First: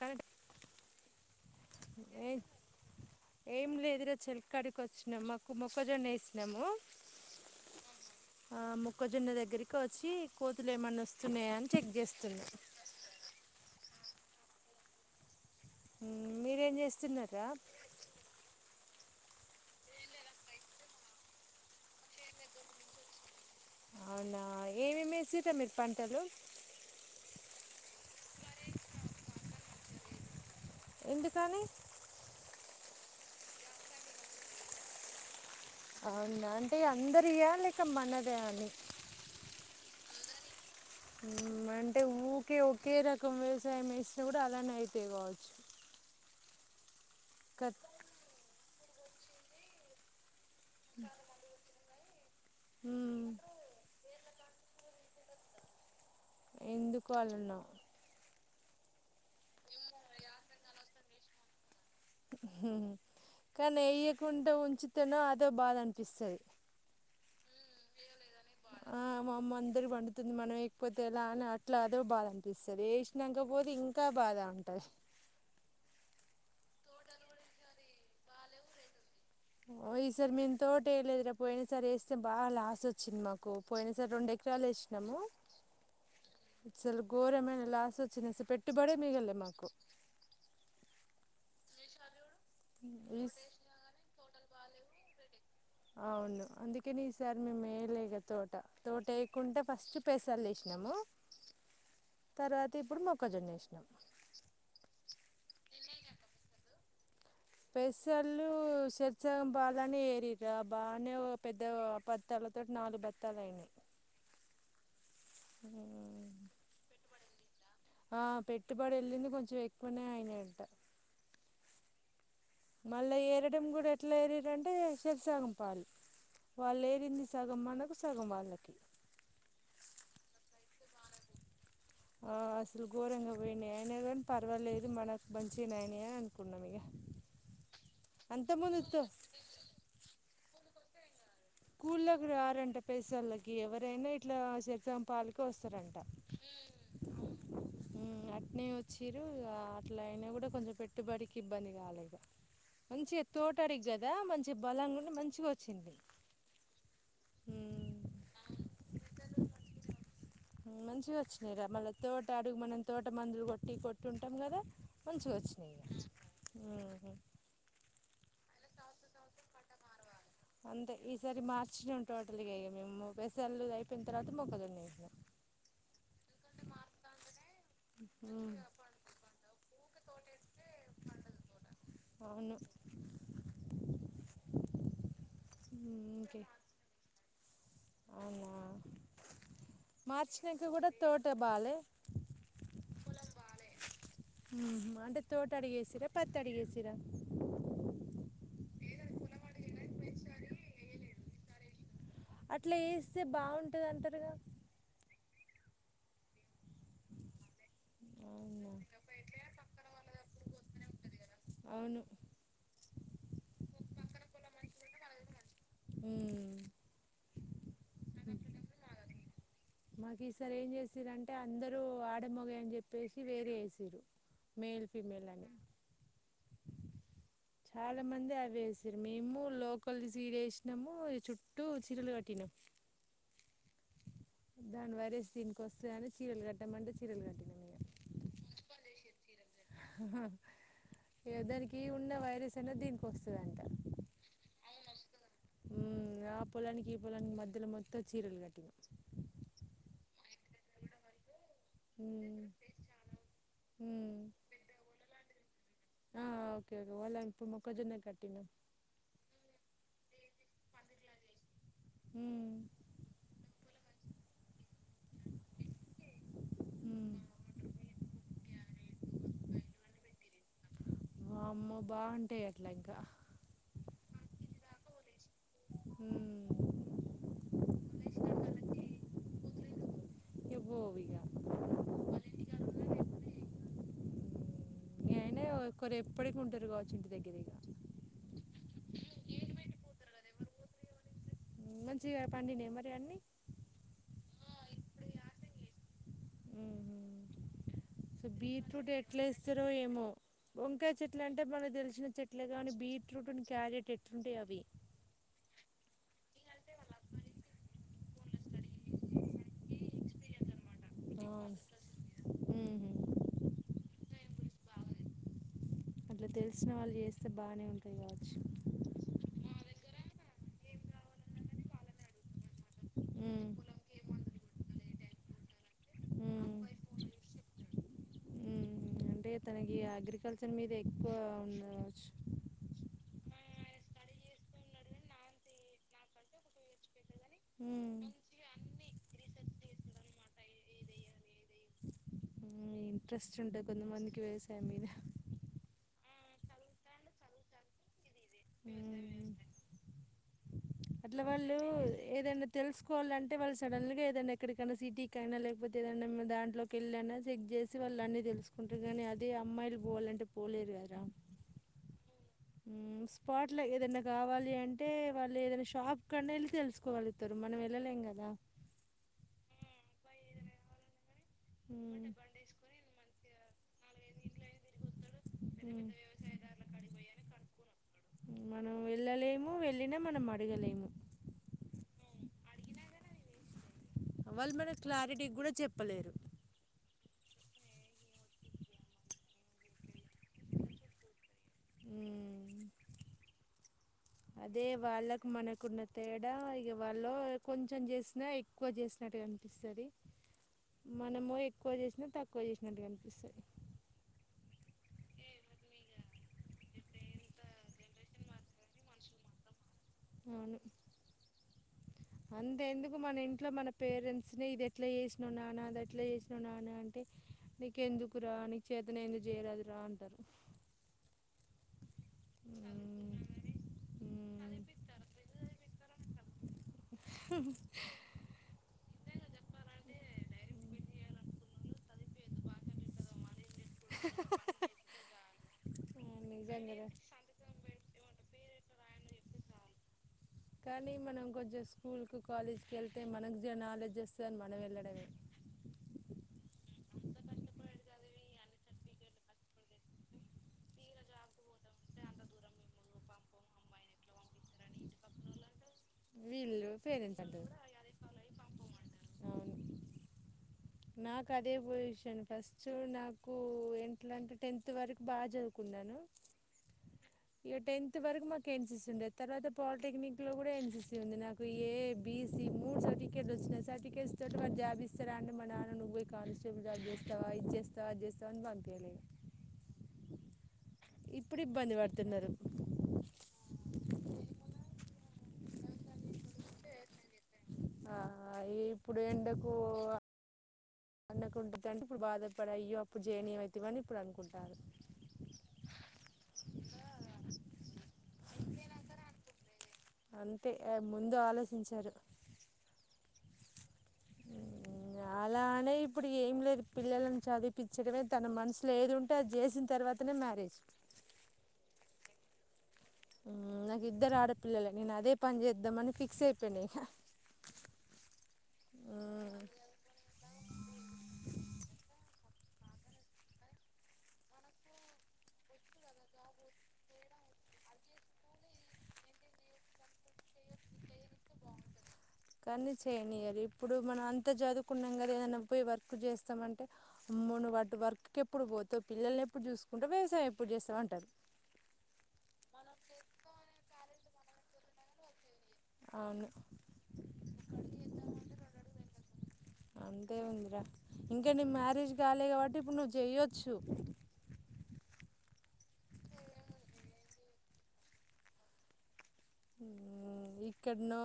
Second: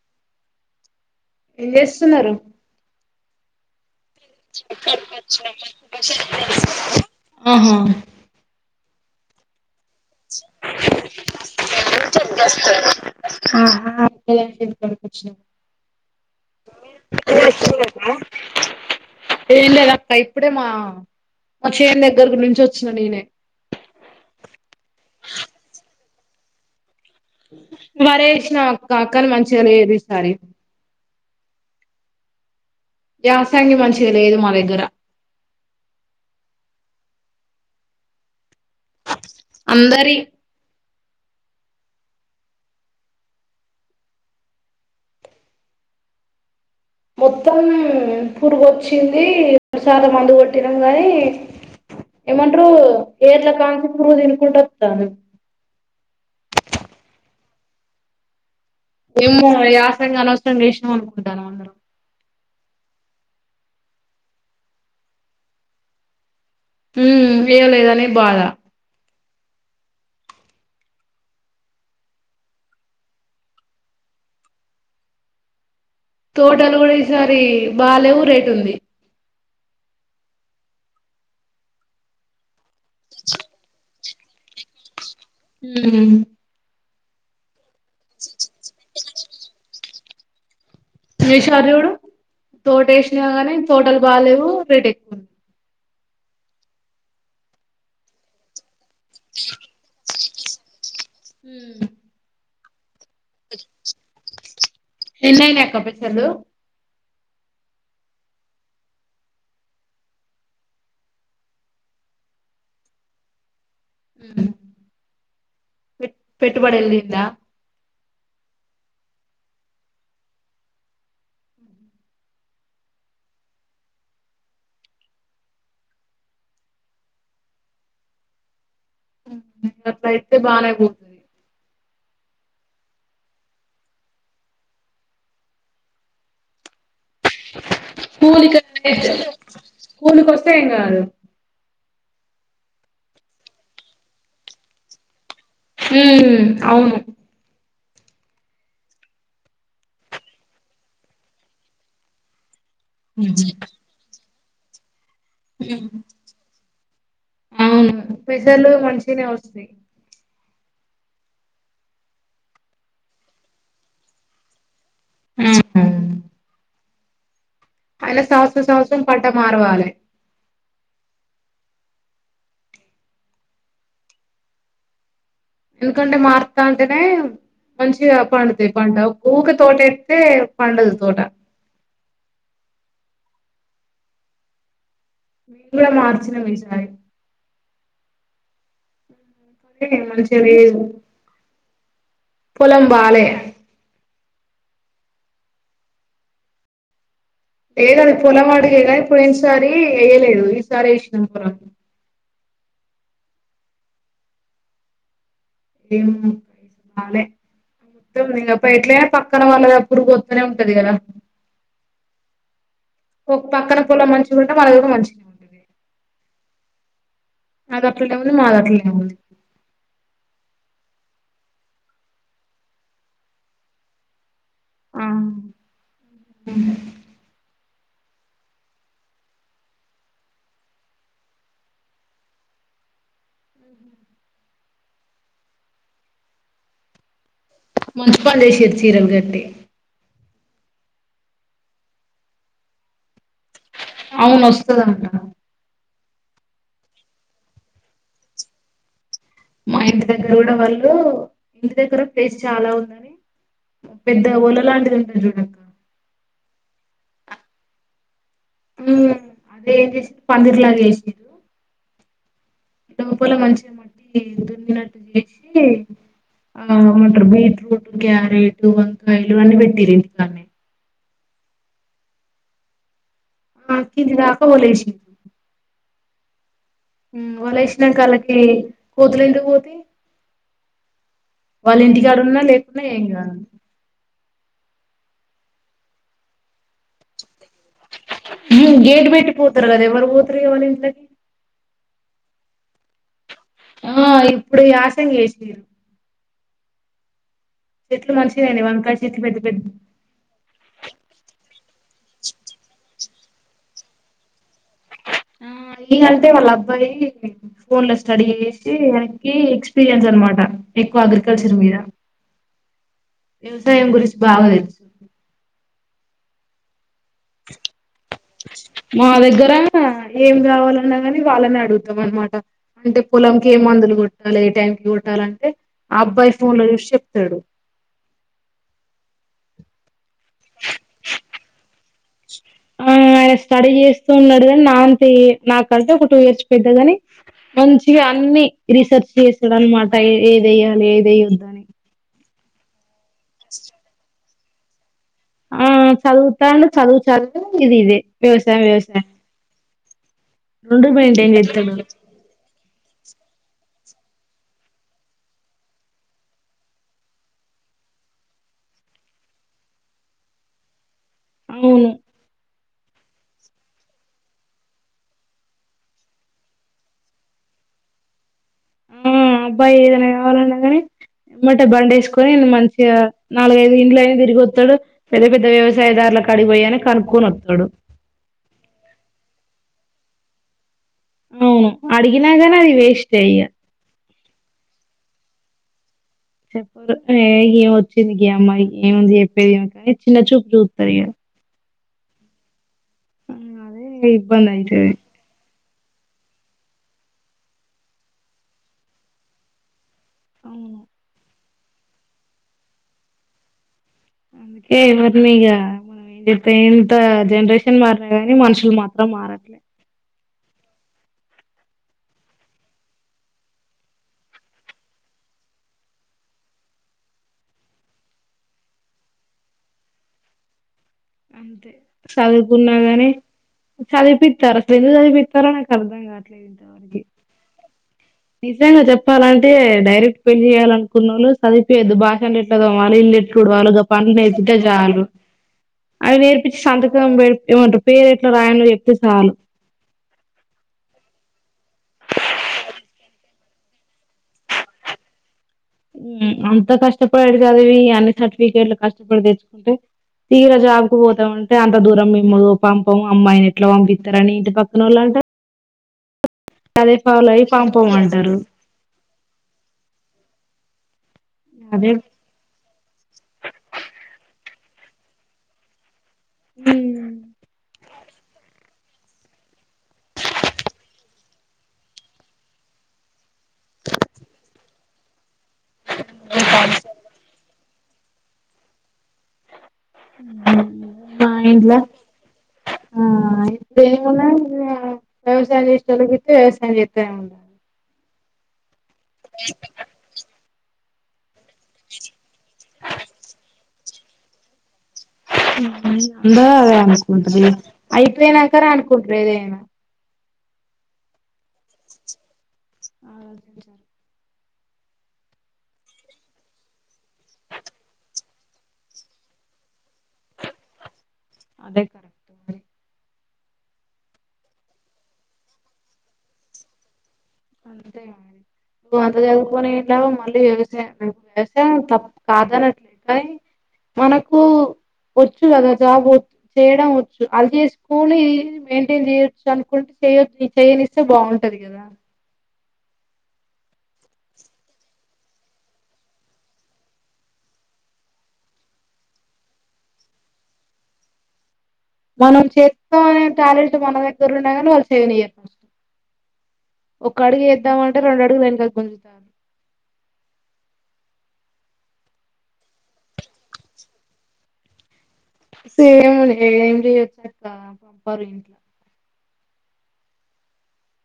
కానీ ఎండేస్తున్నారు ఏయిం లే ఎదురు వేసినాము ఆహా ఒకజొన్న దగ్గకి వచ్చి కోతులు ఏమన్నా వోస్తున్నాయా అని చెక్ చేస్తున్నా [unintelligible] వొచ్చినమ్ హూ మీరేం చేస్తున్నారా ఏం లేదక్క ఇప్పుడే మా మా చేన్ దగ్గరీ నుంచి వోచ్చిన నేనే అవునా ఏం ఎం ఎసినర్ర మీరు పంటలు వరే ఏసినం అక్క కాని మంచిగా లేదు ఈసారి ఎందుకని యాసంగి మంచిగా లేదు మ దగ్గర అవునా అంటే అందరియా లేక మనదే అని అందరియి అంటే ఊకే ఒకే రకం వ్యవసాయం వేస్తే కూడా అలానే అయితయి కావచ్చు. మొత్తం కట్ పురుగు వోచ్చింది డుసదాం మందు కోట్టి టిన గనీ ఏమంట్రు ఏర్ల కాన్సి పురుగు తిన్ ఎప్పుడత్తన్నవ్ ఎందుకు అళ్లన్నా ఎమ్మో యాసంగి అనవసరంగా ఏసినాం అనుకుంటానం అందరం కానీ ఏయ్యకుండా ఉంచుతేనో అదో బాధ అనిపిస్తది హ్ ఏయలేదనీ బాధ ఆ మా అమ్మ అందరి వండుతుంది. మనం ఎయాక పోతే ఎలా అని అట్లా అదో బాధ అనిపిస్తుంది. ఏసినంక పోతే ఇంకా బాధ ఉంటది. తోటలు కూడా ఈసారి బాలేవు రేట్ ఉంది ఓయి ఇసారీ మేం తోట ఏయాలే పోయిన సారీ వేస్తే బాగా లాస్ వోచ్చింది మాకు పోయిన సారీ రెండు ఎకరాలు ఏసినాము హ్ అసలు ఘోరమైన లాస్ వోచ్చింది. అసలు పెట్టుబడే మిగల్లే మాకు [unintelligible] తోట ఈ ఏసినా గానీ తోటలు బాలేవు రేటెక్కువ ఉంది అవును అందుకని ఈసారి మేం ఏయలే ఇగ తోట తోట వేయాకుంటే ఫస్ట్ పేసళ్ళు ఏసినాము హు తర్వాత ఇప్పుడు మొ ఎన్న అయినాయి ఆక్క పెద్ద హలో పెసళ్ళు సర్సగం బాలనే ఏరారు ఆ బాగానే పెద్ద బత్తాల తోటి నాలుగు బత్తాలు అయినాయి అమ్ పెట్ పెట్టుబడలంద ఆ పెట్టుబడి వెళ్ళింది కొంచెం ఎక్కువనే అయినాయంట మళ్ళా ఏరడం కూడా ఎట్లా ఏరిరంటే చెరు సగం పాలు వాళ్ళు ఏరింది సగం మనకు సగం వాళ్ళకి ట్ అయితే బాగానేయిపోతుంది ఆ అసలు ఘోరంగా పోయినాయి అయిన కూడ పర్వాలేదు మనకు మంచిగనే అయినాయ్ అనుకున్నా ఇక పూలు అంతకుముందు కోస్తే [unintelligible] పూలు కోస్తే ఏం కాదు స్కూల్లోకి రారంట [unintelligible] వాళ్ళకి ఎవరైనా ఇట్లా [unintelligible] కోస్తరంట ఉమ్ అవును అట్నే వచ్చిర్రు ఆ అట్లయినా కూడా కొంచెం పెట్టుబడికి ఇబ్బంది కాలేదు మంచిగ తోటారి గదా మంచి సి బలంగ మంచిగా వచ్చింది ఉమ్, అవును ప్పేసర్లు మంచిగనే వస్తాయ్ మంచిగ వచ్చినయిరా మళ్ళ తోట అడుగు మనం తోట మందులు కొట్టి కొట్టి ఉంటాం కదా మంచిగా వచ్చినయ్ హ్మ్ అలా సంవత్సరం సంవత్సరం పంట మారవాలే అంతే ఈసారి మార్చ్లనే తోటలిగా మేము పెసర్లు అయిపోయిన తర్వాత మొక్కజొన్న ఎషినం ఎందుకంటే మారుతాంటేనే మంచిగా ఉమ్. పండుతది పంట ఊకె తోటే ఏ పండదు తోట అవును మేమే ఉమ్, ఇంకే మార్చినం ఈ సారి కానీ మంచిగా మార్చినంక లేదు కూడా తోట బాలే పొలం బాలే అంటే తోట అడిగేసిరా పత్తి అడిగేసిరా లేదు అది పొలం అడిగిరే పోయిన సారీ ఎయలేదు ఈసారి ఏసినం పొలం అట్ల ఏస్తే బాగుంటది అంటరుగా [unintelligible] మొత్తం ఇగ అప్పుడు అవునా ఎట్లైనా పక్కన వాళ్ళది పురుగు ఒత్తనే ఉంటది కదా అవును పక్కన పుల మంచిగా ఉంటే మన దగ్గర మంచిగా ఉంటది అమ్ అది అట్లో ఉంది మాది అట్లేనే ఉంది అ మాకు ఈసారి ఏం చేసిరంటే అందరూ ఆడ మగ అని చెప్పేసి వేరే చేసిరు మేల్ ఆ ఫీమేల్ అని ఉమ్ చాలా మంది అవి వేసారు మేము లోకలి సీడ వేసినాము చుట్టూ చీరలు కట్టినాము దాని వరేసి దీనికి వస్తే కాని చీరలు కట్టామంటే చీరలు కట్టినా మున్సిపాండేశరి చీరల్ గట్టి దానికి ఉన్న వైరస్ అనేది దీనికి వస్తుందంట అవును వస్తుందంట ఆ పొలానికి ఈ పొలానికి మధ్యలో మొత్తం చీరలు కట్టినాం మా ఇంటి దగ్గర కూడా వాళ్ళు ఇంటి దగ్గర ప్లేస్ ఉమ్ చాలా ఉందని ఉమ్ పెద్ద ఒల లాంటిది ఉంటంది చూడకు ఆ ఓకే ఓకే వల్ళ ఇప్పుపు మొక్కజొన్న కట్టిన అదే ఏం చేసింది పందిర్లాగ చేసారు హమ్ లోపల మంచి మట్టి దున్ననట్టు చేసి ఆ ఉమ్ అమంటారు బీట్రూట్ క్యారెట్ వంకాయలు అన్నీ పెట్టిరు ఇంటికాన్న అమ్మ బాగుంటాయి అట్లా ఇంకా ఆ కది రా అక్క బోలాసి హమ్ వాళ్ళు వేసినా కాళ్ళకి కోతులు ఎందుకు పోతి ఇగ పోవిగ వాళ్ళ ఇంటికాడున్నా లేకున్నా ఏం కాను ఇం అయినా ఒకరు ఎప్పటికి ఉంటారు కాచ్చ ఇంటి దగ్గర ఇక ఇవం గేట్ బేటికి పోతారు అద ఎవరు పోతు ఎవళంద దగి మంచిగా పండినియ మరి అన్నీ ఆ ఇప్పుడు యాసం చేసిరు ఉమ్ సో మంచిగయినయి బీట్రూట్ వంకాయ చెట్లు ఎట్లా పెద్ద పెద్ద ఇస్తారో ఏమో వంకాయ చెట్ల అంటే మన తెలుసు చ్చిన చెట్లు గానీ బీట్రూట్ అని క్యారెట్ ఎట్లుంటాయి అవి ఆ ఏకంటే వాళ్ళ అబ్బాయి ఫోన్ లో స్టడీ చేసి వానకి ఎక్స్పీరియన్స్ అనమాట ఎక్కువ ఆ అగ్రికల్చర్ మీద ఉహు వ్యవసాయం గురించి బాగా తెలుసుంది అట్లా తెలిసిన వాళ్ళు చేస్త మా దగ్గర ఏం కావాలి న్నా ని వాళ్ళని అడుగుతాం అనమాట అంటే పొలంకి ఉమ్ ఏ మందులు కొట్టాలి ఏ టైంకి కొట్టాలంటే ఆ అబ్బాయి ఫోన్ ఉమ్ లో చూసి చెప్తాడు ఉమ్ అంటే తనకి అగ్రికల్చర్ మీద ఎక్కువ ఉండవచ్చు ఆ ఆయన స్టడీ చేస్తూ ఉన్నాడు కాని నా అంత నాకలితే ఒక టూ ఇయర్స్ పెద్దగాని మంచిగా అన్ని రీసెర్చ్ చేసాడు అన్నమాట ఏదయ లేదే యుద్దాన్ని ఇ ఇంట్రెస్ట్ ఉంటది కొంతమందికి వ్యవసా యం మీదా ఆ చదువుతాండు చదువు, చదువు ఇది ఇదే. వ్యవసాయం, వ్యవసాయం. రొండు అట్లా మొయింటన్ వాళ్ళు చెతున్నరు. ఏదైనా తెలుసుకోవాలంటే వాళ్ళు సడన్గా ఏదైనా ఎక్కడికైనా సిటీకైనా లేకపోతే ఏదైనా దాంట్లోకి వెళ్ళన్నా చెక్ చేసి వాళ్ళు అన్నీ తెలుసుకుంటారు కానీ అదే అమ్మాయిలు పోవాలంటే పోలేరు కదా. అవును స్పాట్లో ఏదైనా కావాలి అంటే వాళ్ళు ఏదైనా షాప్ కన్నా వెళ్ళి తెలుసుకోగలుగుతరు మనం వెళ్ళలేం కదా. ఆ ఏదైనా కావాలన్నా కానీ ఎమ్మట్టే బండి వేసుకొని మంచిగా నాలుగైదు ఇంట్లయినా తిరిగి అత్తడు పెద్ద పెద్ద వ్యవసాయదారుల కాడికి పోయిఅయిన కనుక్కొని వస్తడు. మనం వెళ్ళలేము వెళ్ళినా మనం అడుగలేము. అవును అడిగినా కానీ అది వేస్ట్ యే ఇగా వాళ్ళు మనకు క్లారిటీ కూడా చెప్పలేరు. చెప్పరు ఏ ఈమె వచ్చింది గీ అమ్మాయికి ఏముంది చెప్పేది ఏ కానీ చిన్న చూపు చూస్తరు ఇగా ఉ అదే ఇబ్బంది అదే అయితది వాళ్ళకు మనకున్న తేడా ఇగ వాళ్ళు కొంచెం చేసినా ఎక్కువ చేసినట్టుగా కనిపిస్తది. అవును మనం ఎ క్కువ చేసినా తక్కువ చేసినట్టు కనిపిస్తది. అందుకే ఎవరిని ఇగ మనం ఏం చెప్తే ఇంత జనరేషన్ మారిన గాని మనుషులు మాత్రం మారట్లేదు. అవును అంతే ఎందుకు మన ఇంట్లో మన పేరెంట్స్ని ఇది ఎట్లా చేసినవు నాన్న అది ఎట్లా చేసినవు నాన్న అంటే నీకెందుకు రా నీకు చేతనయింది చేయరాదు రా అంటరు. అంతే చదువుకున్నాగాని ఉమ్, ఆ, చదిపిత్తారు అసలు ఎందు చదిపిత్తారో నాకు అర్థం కావట్లేదు. నిజంగా చెప్ప లంటే డైరెక్ట్ పెళ్లి చేయాలనుకున్నోళ్ళు చదువుపియద్దు బాసన్లు ఎట్లతోమాలి, ఇల్లుఎట్ల ఉడవాలో గా పనులు నేర్పిత్తే చాలు. అవి నేర్పించి నిజం కదా సంతకం పె ఏమంటరు పేరు ఎట్లా రాయలో చెప్తే చాలు. స్కూల్, కాలేజ్కి వెళ్తే మనకు జర నాలెడ్జ్ వస్తదిని మనం వెళ్ళడమే. హ్ అంత కష్టపడి చదివి అన్ని సర్టిఫికెట్లు కష్టపడి తెచ్చుకుంటే తీర జాబ్కు పోతామంటే అంత దూరం మేము పంపము అమ్మాయిని ఎట్లా పంపిస్తారని ఇంటి పక్కనోళ్ళు అంటరు, వీళ్ళు అదే పేరెంట్స్ పాలో అయి అంటారు పంపం అంటరు. అవును నాకు అదే పొజిషన్ ఫస్ట్ నాకు ఎట్ల అంటే టెన్త్ ఇంత వరకు బాచదువుకున్నాను. ఉమ్, ఇగ టెన్త్ కొతి వరకు మాకు ఎంసిస్తుండే తర్వాత పాలిటెక్నిక్ లో కూడా ఎంన్స్తు ంది నాకు ఏ బిసి మూడు సర్టిఫికెట్లు వచ్చినాయి సర్టిఫికేట్స్ తోటి వ జాబిస్తార అంట మా నాన్న నువ్్వే కానిస్టేబుల్ స్తావా ఇచ్చేస్త రాజస్థాన్ బాధేలే ఇప్పుడు ఇబ్బంది ఇంట్లో పడుతున్నారు ఆ ఇ ఏ [unintelligible] ఆ అ ఇప్పుడు ఎండకు అంన కుంట ఇ అే ఇప్పు బాధపడయో అప్పుడు జేన్ ఏ అతేవ అని ఇడు అ కుడార్ అందా అదే అనుకుంటారు అయిపోయినాకని అనుకుంటారు ఏదేనా అంతే ముందు ఆలోచించారు ఆ రచించాల అలానే ఇప్పుడు ఏం లేదు పిల్లలను చదివిపించడమే తన మనసులో ఏదు ఉంటే అది చేసిన తర్వాతనే మ్యారేజ్ అదే కరెక్ట్ మరి నాకు ఇద్దరు ఆడపిల్లలే నేను అదే పని చేద్దామని ఫిక్స్ అయిపోయిను ఇక అంతే అడి నువ్వు అంత చదువుకునిలావు మళ్ళీ వ్యవసాయం వ్యవసాయం తప్పు కాద అనట్లేదు కానీ మనకు వచ్చు కదా జాబ్ చేయడం వచ్చు అలా చేసుకొని మెయింటైన్ చేయొచ్చు అనుకుంటే చేయద్ చేయనిస్తే బాగుంటది కదా కానీ చేయనీయాల ఇప్పుడు మనం అంత చదువుకున్నాం కదా ఏదన్నా పోయి వర్క్ చేస్తామంటే అమ్మును వాటి వర్క్కి ఎప్పుడు పోత పిల్లల్ని ఎప్పుడు చూసుకుంటూ వ్యవసాయం ఎప్పుడు చేస్తామ అంటారు మనం చేస్తాం అనే టాలెంట్ మన దగ్గర ఉన్నాగాని వాళ్ళు చేయనియరు అవును ఒ అడుగు వద్దామంటే రెండు అడుగులు వెనకకు గుంజుతున్నారు అంతే ఉందిరా ఇంకా నీవు మ్యారేజ్ కాలే కాబట్టి ఇప్పుడు నువ్వు చేయ్యొచ్చు సేమ్ ఏమి చేయొచ్చ అక్క పంపారు ఇంట్లో ఇక్కడనో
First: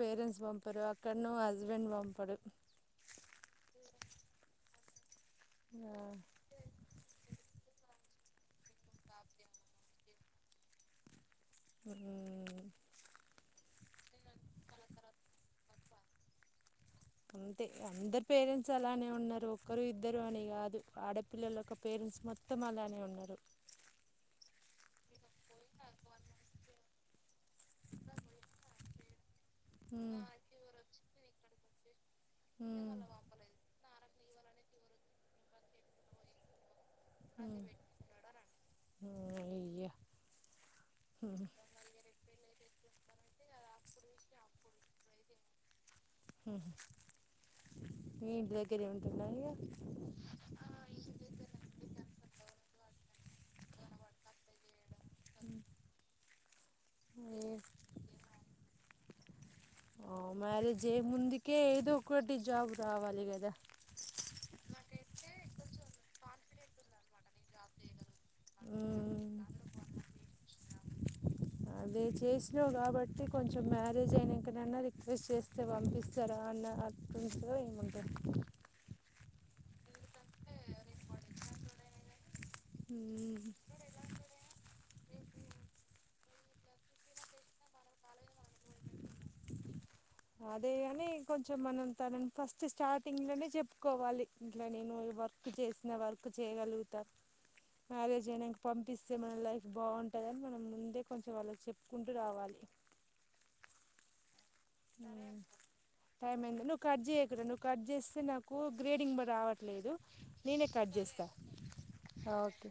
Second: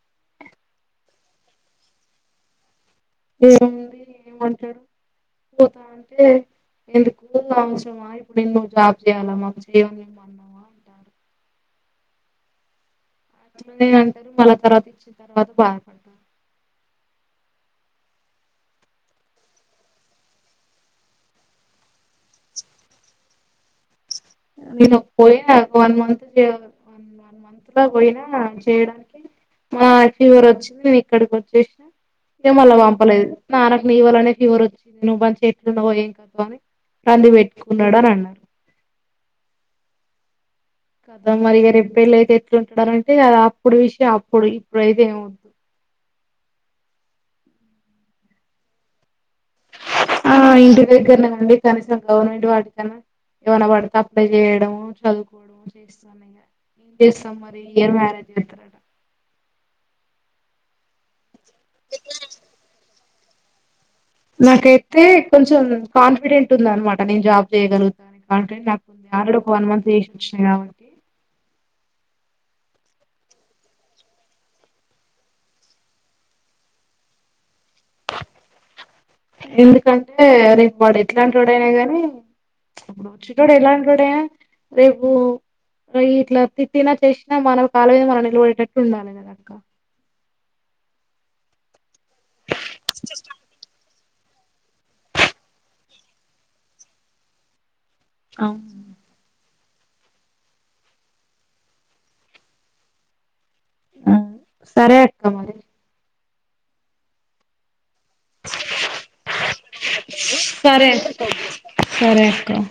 పేరెంట్స్ పంపరు అక్కడనో హస్బెండ్ పంపరు ఏముంది ఏమమంటాడు ఆ పోతాంటే ఎందుకు అవసరం ఆ ఎప్పుడూ ఇప్పున్న నువ్వు జాబ్ చేయాల మాకు చేయ అన్నావా అంటారు అ ఉండఏ అంటారు తర్వాత ఇచ్చిన తర్వాత బాధపడతారు అంతే అందరు పేరెంట్స్ అలానే ఉన్నారు ఒరు ఇద్దరు అని కాదు ఆడపిల్లలు ఒక పేరెంట్స్ మొత్తం అలానే ఉన్నారు నేను పోయి వన్ మంత్న్ వన్ మంత్ లా పోయినా చేయడానికి ఆ ఉమ్ ఫీవర్ వచ్చిందిే ఇక్కడికి వచ్చే [unintelligible] ఏం మళలా ఉమ్ పంపలేదు నానకు నీవ్వలనే ఫలివర్ వచ్చింది నువ్వుంచి చెట్లున్నావవు ఏం కదువు అని రంది ఉమ్ పెట్టుకున్నాడు అని అన్నారు ఉమ్ అయ్యో కదమ్మరిగా రెపెళ్లు అయితే చంటాంటే అ అప్పుడు విషయం అప్పుడు ఇప్పుడుయితే ఏముదు న ఇంటి దగ్గరే ఉంటునవ మరి ఆ ఇంటి దగ్గర అండి కనీసం గవర్నమెంట్ వాటికన్నా ఏవనా పడతే అప్లై చేయడము చదువుకోవడం ఏం చేస్తాం మరి ఇగ ఇయర్ మ్యారేజ్ చేస్తారట ఆ మ్యారేజ్ ఏముంది ఇంకే ఏదో ఒకటి జాబ్ రావాలి అదే కదా నాకైతే కొంచెం కాన్ఫిడెంట్ ఉంద అనమాట నేను జాబ్ చేయ్యగలుగు దా కాట్ం నాకు ఆల్రెడీ ఒక వన్ మంత్ చేసిచ్చినాయి కాబట్టి రో కాబట్టి కొంచెం మ్యారేజ్ అయినాంకనైన్నా, రిక్వెస్ట్ చేస్తే పంపిస్తారా అన్న అర్థంతో ఏమ ఎందుక అంటే రేపు వాడు ఎట్లాంటి వాడైనా గానీ, ఇప్పుడు వచ్చినో ఎలాంటి వొడైనా రేప్ ఒ ఇట్లా తిట్టిన చేసినా మన కాల మీద మనం నిలవడేటట్టు ఉండాలి కదా అక్క అదే అని కొంచెం మనం ని ఫస్ట్ స్టార్టింగ్ లోనే చెప్పుకోవాలి ఇట్లా నేను వర్క్ చేసినా వర్క్ చేయగలుగుతా మ్యారేజ్ అయినంక అవును పంపిస్తే మన లైఫ్ బాగుంటుందని మనం ముందే కొంచెం వాళ్ళ చెప్పుకుంటూ రావాలి ఆ సరే అక్క మరి టైం ఏంది నువ్ కర్ చేయకు కూడా నువ్వు కట్ చే అే నాకు గ్రేడింగ్ రావట్లేదు నేనే సరే కట్ అక్క చేస్తా సరే అక్క అ